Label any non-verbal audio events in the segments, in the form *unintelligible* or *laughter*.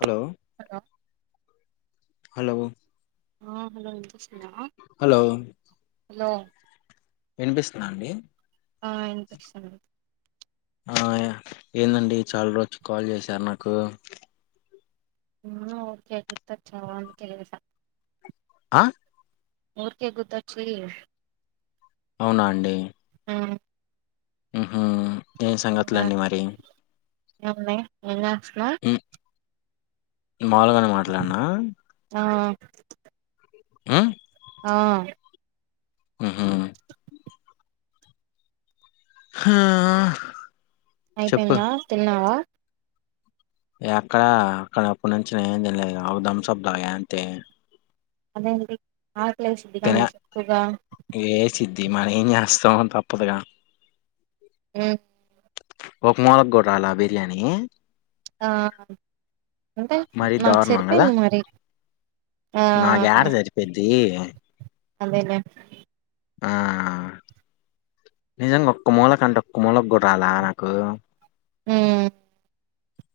Hello hello hello ఆ hello అండి hello hello వినిపిస్తున్నా అండి ఆ వినిపిస్తుంది ఆ ఏందండి చాలా రోజుకి కాల్ చేశారు నాకు నువ్వు ఊకే గుర్తొచ్చావని చేశా ఆ ఊర్కే గుర్తొచ్చి అవునా అండి హా ఆహా ఏ సంగతుల అండి మరి ఎమ్మె ఎలా హ ఉమ్, మాములుగానే మాట్లాడినా ఆ ఆ ఆ అహ హా చెప్పు అయిపోయిందా తిన్నావా అక్కడ అక్కడ అప్పుడు నుంచి ఏం తింలేదు. అ ధంసబ్ దాగా అంతే అదేమిటి ఆకలేస్తది కానీ ఎక్కువగా మరి ఏం చేస్తం తప్పదుగా ఊ ఒక మూలక గొట్టాల బిర్యానీ ఆ అంటే మరీ మాకు సరిపోయింది మరి ఆ నా యాడ జరిపోద్దీ *inaudible* ఆ నిజంగా ఒక్క మూలకంటే ఒక్క మూలకు గుడా రాలే నాకు హ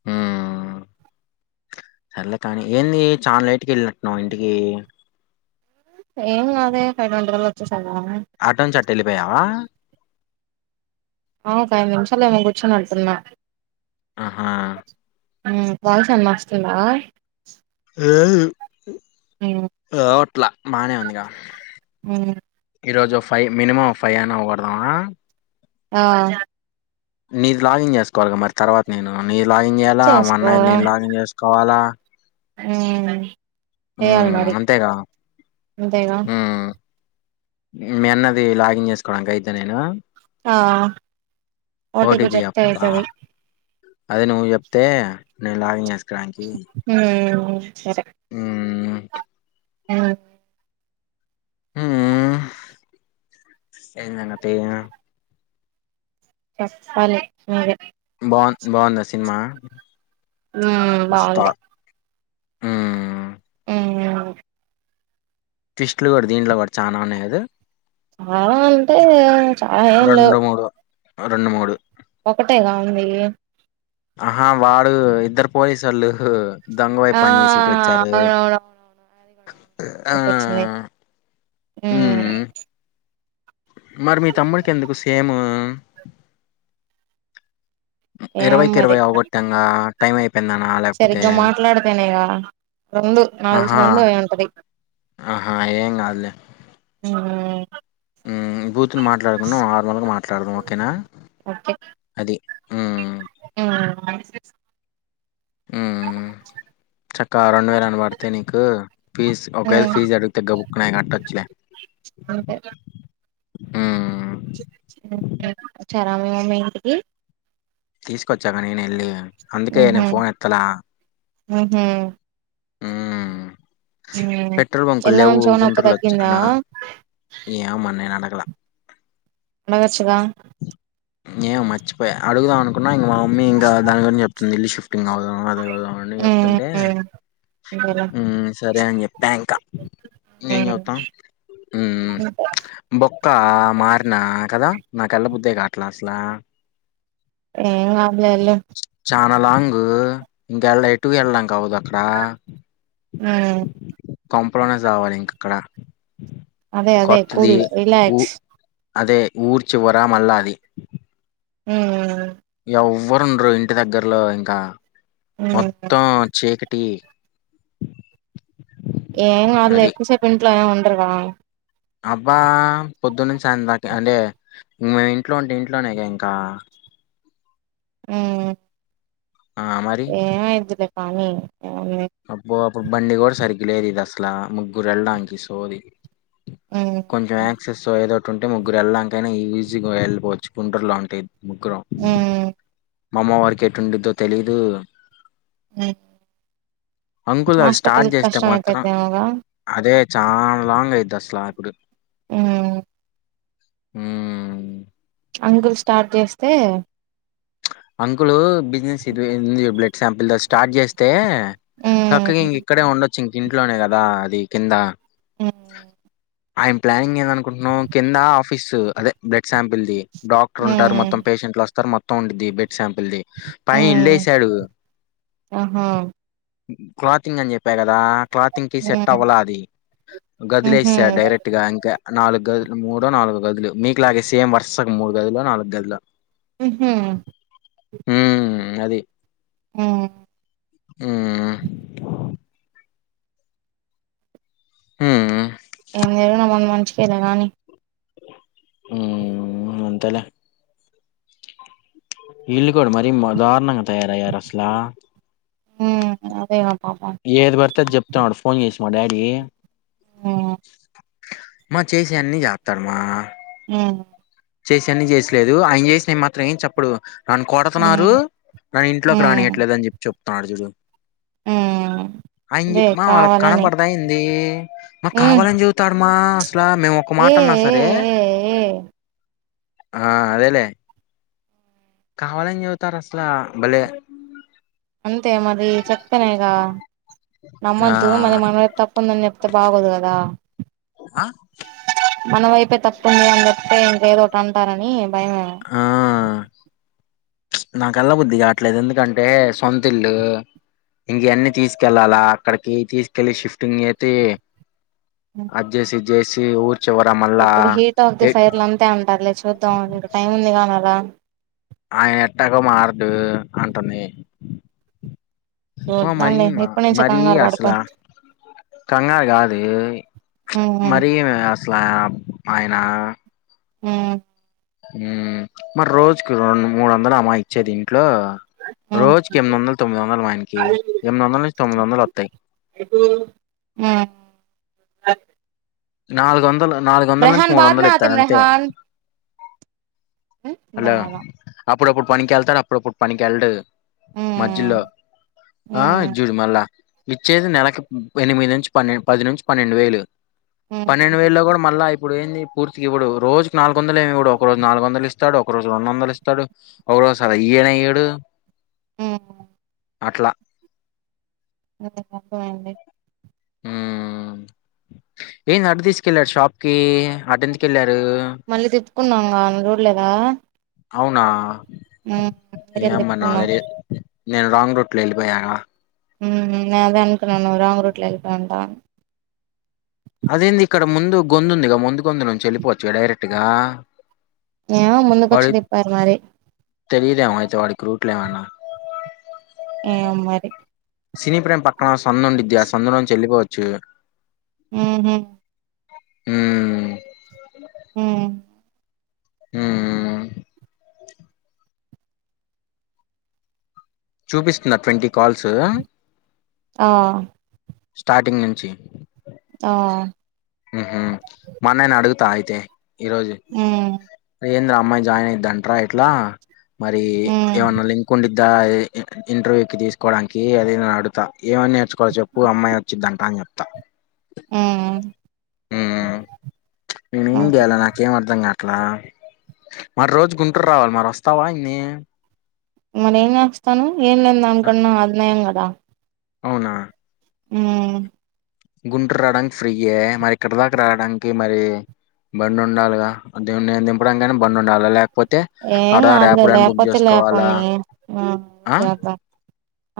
హ సరలే కాని ఏంది చాలా లేట్కి వెళ్ళినట్టున్నావు ఇంటికి ఏను అదే కైండల్ వచ్చస్త స ఎలిపోయావా ఆ ఒక ఐదు నిమిషాలు ఏమో కూర్చొని ఉంటున్న ఆ. హా పాయిసం మస్తుందా ఏ *unintelligible* *unintelligible* బాగానే ఉందిగా ఉమ్ ఈరోజుఫ్ ఫై మినిమమ్ ఫైవ్ అయినా అవకోడుదామా ఆ నీది లాగిన్ చేసుకోవాలగా మరి తర్వాత నేను లాగిన్ చేయాలా ఆమనంది నేను లాగిన్ చేసుకోవాలా అ హ్మ్. ఏమోమారి అంతేగా. అంతేగా హ్మ్. మీ అన్నది లాగిన్ చేసుకోవడాక అయితే నేను ఆ ఓ టీ పీ ఓటీపీ చెప్పు చెప్పాలా? అయింతే అదే నువ్వు చెప్తే నేను లాగింగ్ చే హ ఆ సరే *inaudible* హ్మ్. హ ఎందంటే ఫస్ట్ ఫాల్ *inaudible* బాగు బాగుందా సినిమా బాగుంది ఆ *unintelligible* ఫిస్ట్లు కూడా దీంట్లో కూడా చానా ఉన్నాయికాదు చాలా అంటే చాల ఎమ్ లేవు ఓ రెండు మూడు ఒకటేగా ఉంది ఆహా వాడు ఇద్దరు పోలీసోలు ఆ అవునవున్ వున్ ఆ ఎప్ వచ్చింది హూ ఉమ్ మరి మీ తమ్ముడికి ఎందుకు సేమ్ ఏం ఇరవైకి మరి ఇరవై ఆవగొట్టంగా టైమ్ అయి సరిగ్గా మాట్లాడతేనేగా, రెండు నాక్ తెలిసి ఆహా రెండు అయి ఉంటది. ఆహా ఏం హ్ హూ మ్మ్ బూతుని మాట్లాడుకున్నా నార్మల్గా మాట్లాడదాం ఓకేనా అది. హ్మ్ ఆ హ్మ్ చక్క రెండు వేలు అన పడితే నీకు ఫీజ్, ఒకవేళ మ్మ్ ఫీజు అడుగుతే గబుక్కున అవి కట్టొచ్చు లే. అంతే హ్మ్ వచ్చారా మీ మమ్మీ ఇంటికి తీసుకొచ్చాగా నేన్ ఎళ్ళి అందుకే నేను ఫోన్ ఎత్తలా హు హ్మ్ హ్మ్ పెట్రోల్ బంకులు ఎలా లేవు ఉంచావు నొప్పి గుంట్రుల వచ్చ తగ్గిందా నా ఏమ నే అడ. లా అడగచ్చుగా ఏమో మర్చిపోయా అడుగుదాం అనుకున్నా ఇంగ మామ్ మ్మీ ఇంకా దాన్ గురించి చెప్తుంది ఇల్ షిఫ్ టింగ్ అవుదాం అద కదాం అని చెప్తుంటే, ఉమ్ ఉమ్ అంతేలే హ్మ్ సరే అని చెప్పా ఇంకా ఏం చెతాం మ్ ఉమ్ బొక్కా మారిన కదా. ఎల్లబుద్దే కావట్లా అసలా ఏం కాదులే ఎల్లు నాలాంగ్ ఇంక ఎళ ఎటు ఎళ్ళంగా అవుదా క్కడ ఉమ్ కొంపలోనే సావాలి ఇంక అక్కడ అదే అదే కొత్తది కూల్ ఊ రీలాక్స్ అదే ఊర్ చివరా మల్లా అది హూ హ్మ్ ఎవ్వరుండరు ఇంటి దగ్గర్లో ఇంకా ఉమ్ మొత్తం చీ క టి ఏం కాదులే ఎక్కువసేపు ఇంట్లోనే ఉన్ ఎరగా అబ్బా పొద్దున్న నుంచి సాయంత్రం దాక అంటే ఇం మే ఇంట్లో ఉంటే ఇంట్లోనేక ఇంకా ఉమ్ ఆ మరి ఏ మైయిద్దిలె పనీ అబ్బో ఇప్పుడు బండి కూడా సరిగ్గ లేదు ఇది అసలా ముగ్గురు వెళ్ళడానికి సోది ఉమ్ కొంచం ఆక్సెస్ ఏదో టుంటే ముగ్గురు వెళ్ళడాంకైనా ఈజీగా వెళ్ళపోవచ్చు గుంటూరులో ఉంటాది ముగ్గురం ఉమ్ మా అమ్మ వారికి ఎటుంట్టద్దో తెలీదు ఉమ్ అంకుల్ అది స్టార్ట్ హాస్పిటల్ చేస్తే కష్టం మాత్రం అయిపోద్దేమోగా అదే చాలా లాంగ్ అయితది స్లపీడు ఉమ్ ఉమ్ అంకుల్ స్టార్ట్ చేస్తే అంకులు బిజినెస్ ఇది బ్లడ్ శాంపుల్ స్టార్ట్ చేస్తే అక్కకి ఉమ్ ఇక్కడ ఉండ ఇంక ఇంట్లోనే కదా అది కింద ఉమ్ ఆయన ప్లానింగ్ ఏందనుకుంటున్నావు కింద ఆఫీసు అదే బ్లడ్ సంప్లేది డాక్టర్ ఉంటారు హ్మ్ మొత్త పేషెంట్లు వాస్తు తర్ మోత్ టౌడిది బ్లడ్ సామ్ ప్లేది పైన హ్మ్ ఇల్లుయేసాడు ఆహా క్లాథింగ్ అని చెప్ప కదా ఇలా క్లాత్ంగ్కి సెట్ హ్మ్ అవ్వాల అది గదిలో ఉహూ వేసేస డైరెక్ట్ గా ఇంకా నాలుగు గదులు మూడుో నాలుగు గదులు మీకులాగే సేమ్ వర్సకు మూడు గదులో నాలుగు గదులు హ్మ్మ్ ఉమ్ అది హ్మ్ ఆహా మ్మ్ మ్మ్ ఏం జరుగిన మన మంచికెలేగానీ ఉమ్ అంతేలే ఇల్లు కూడా మరి దారుణంగా తయారయారసాల ఉమ్ అదేగద ఏది పడితే అది చెప్తతున్నాడు ఫోన్ చేసి మ డాడి ఆ మా చేసేవి అన్ని చేస్తారుమా ఆ చేసేన్న చేసిలేదు ఆయన చేసినవి మాత్రం ఏం చెప్పడు. నన్ను కొడతున్నారు హ్మ్ నన్ను ఇంట్లోకి హ్మ్ రానియట్లే అని చెప్పి చెప్తున్నాడు. చూడు హ్మ్ ఆయన అదే మా వాళ్ళకు కావాలని కనపడదాయింది మా హ్మ్ కావాలని చెపుతారు మా అసలా మేము ఒక ఏ మాట ఏ అన్నా సరే. ఏ ఏ ఆ అదేలే కావాలని చెబుతారు అసల భలే. అంతే మరి చెప్తనాయిగా ఆ నమ్మద్దు మరి మన తప్పుందని చెప్తే బాగోదు కదా. ఆ మన వైపే తప్పు ఉందని అని చెప్తే ఇంకేదోకటి అంటారని. భయమేమో. నాకు వెళ్ల బుద్ది కావట్లేదు. ఎందుకంటే సొంతల్లు ఇంక అన్నీ తీసుకెళ్ళాలా అక్కడికి తీసుకెళ్ళలి షిఫ్టింగ్ చేసి అది జేసి ఇది జేసి ఇప్పుడు హీట్ ఆఫ్ ది ఫైర్ లో అంతే అంటారులే చూద్దాం ఇంకా టైం ఉంది కదా మళ్ళ. అమ్మి మా చూద్దాంలే మరిమా ఇప్పటి నుంచే మరి కంగారు పడకు అసలా కంగారు కాదు హ్మ్ మరి స్లాబ్ ఆయనా ఉం ఉమ్ మరి రోజుకి మూ వందలు అమ్మాయి ఇచ్చేది ఇంట్లో హ్మ్ రోజుకి ఎనిమిది వందలు తొమ్మిది వందలు ఆయనకి ఎనిమిది వందల నుంచి తొమ్మిది వందలు వతయి. అ నాలుగు వందల నాలుగు నుంచి రహన్ మూడు బాద్ మే వందలు ఇత్తాడు అతిము అంతే రిహన్. ఏంటి అర్థం హలో గాలా. అప్పుడప్పుడు పనికి వెళ్తడు అప్పుడుప్పుడు పనికేళ్ళాడు. హ్మ్ మజ్యలో ఆ ఇది హ్మ్ జుడు మళ్ళా. ఇచ్చేది నెలకి ఎనిమిది నుంచి పన్నెండు పది నుంచి పన్నెండు వేలు. పన్నెండు హ్మ్ వేల్లో కూడా మళ్ళ ఇప్పుడు ఏంది పూర్తిగా ఇవ్వడు. రోజుకి నాలుగు వందలు ఏమి కూడా ఒక రోజు నాలుగుందలుస్త ఇస్తాడు ఒక రోజు రెండు వందలు ఇస్తాడు ఒక రోజు అసలు ఇయ్యానే ఇయ్యాడు. ఆ అట్లా అప్ప అండి ఏన్ అటు తీసుకెళ్లారు షాప్ కి అటె కెళ్ళారు మళ్ళీ తిప్పుకున్నాం కా చూడ్లేదా అవునా ందు ఏమ్మా నాకు తిరిగిటిప్పుకునం తెలియదు నేను రాంగ్ రూట్ లో వెళ్ళిపోయాగా నేదా అనుకునన్న రాంగ్ రూట్ లో ఎకుంటా అదేంది ఇక్కడ ముందు గొందుందుగా ముందు గొందు నుంచి వెళ్ళిపోవచ్చు డైరెక్ట్గా ఏ ముందుకుచ్చి దీప్పారు మారి పప్పులేవన ఏ మరి సినీ ప్రేమ్ ప అ సందు ఉండేది ఆ సందు నుండి వెళ్ళిపోవచ్చు చె ఆ హ హ ఆ చూపిస్తున్న ట్వంటీ కాల్స్ ఆ స్టార్టింగ్ నుంచి ఆ ఉ హ మనని అడుగుతా అయితే ఈ రోజు హ్మ్ ఏంద్ర అమ్మాయి జాయిన్ అయి అంట్రా ఇట్లా మరి హ్మ్ ఏమన్నా లింక్ ఉండి ఇంటర్వ్యూ క తీసుకోవడానికి అది నే అడుతా ఏమైన్నా నేర్చుకోవాలో చెప్పు అమ్మాయి వచ్చిదింట అని చెప్తా అ నేనుం ఓకే గాల నాకేం అర్ధంంగా అట్లా మరి రోజు గుంటూరు రావాలి మరి వస్తావా ఇన్ని మరి ఏం చేస్తాను ఏం లేని దానికన్నా అది నయం కదా దా అవునా ఉ గుంటరు రావడానికి ఫ్రీ అయ మరి ఇక్కడ దాకా రావడానికి మరి బండి ఉండాలిగా నేను దింపడా కానే బండి ఉండాలి లేక ఏం కాదులే లేకపోతే చేసుకోవాలా లేకపోని ఆ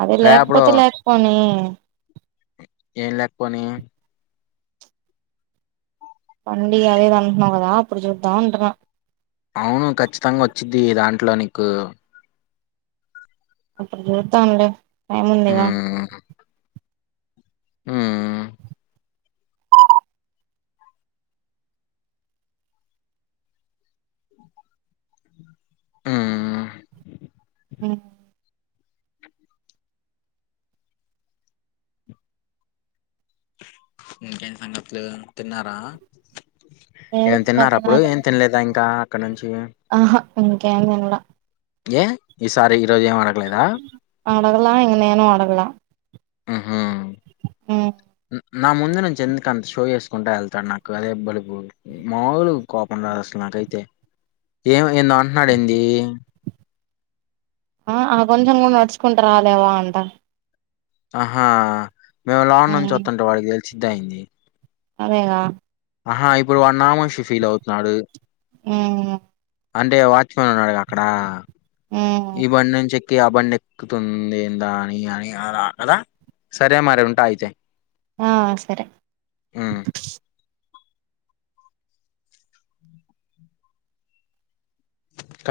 అదే ర్యాపిడో లేకపోతే లేకపోనీ ఏం లేకపోని వండడి అదే తంన్నాం కదా అప్పుడు చుద్దాంట అవును ఖచ్చితంగా వచ్చిది దాని ఇట్లా నీకు అప్పుడు చూద్దాంలే టైముందిగా ఆ ఆహ్ ఉహ్ ఇంకే సంగతులు తిన్నారా లేదు ఏం ఇంకా తిన్నారు అప్పుడు తినాలి ఏం తినలేదా ఇంకా కన నంచ్ ఆహా ఇంకా ఎమ్ తినాలే ఏ ఈ సారి ఈ రోజు ఏమనడ లేదా అడగలా ఎంగనేేను అడగలా ఆహా ఆహ్ నా ముందు నుంచి ఎందుకు అంత షో చేసుకుంటా వెళ్తాడు నాకు అదే బలుపు మాములు కోపం రాదు అసలు నాకైతే ఏం ఏందో అంటున్నాడు ఏంది ఆ ఆ కొంచెం కూడా నడుచుకుంట రాలేవా అంట ఆహా మేము లాన్ నుంచి ఉమ్ వస్తుంట వాడికి తెల్ సుద్ద ఏంది అదేగా ఆహా ఇప్పుడు వన్ నామోషి ఫీల్ అవుతున్నాడు ఆహ్ అంటే వాడ్ ఉన్నాడు కదా అక్కడ ఉమ్ ఈ బండి నుంచి ఎక్ ఆ బండి ఎక్కుతుంది ఏందా అని అని అలా కదా సరే మరి ఉంటా అయితే ఆ సరే ఉమ్.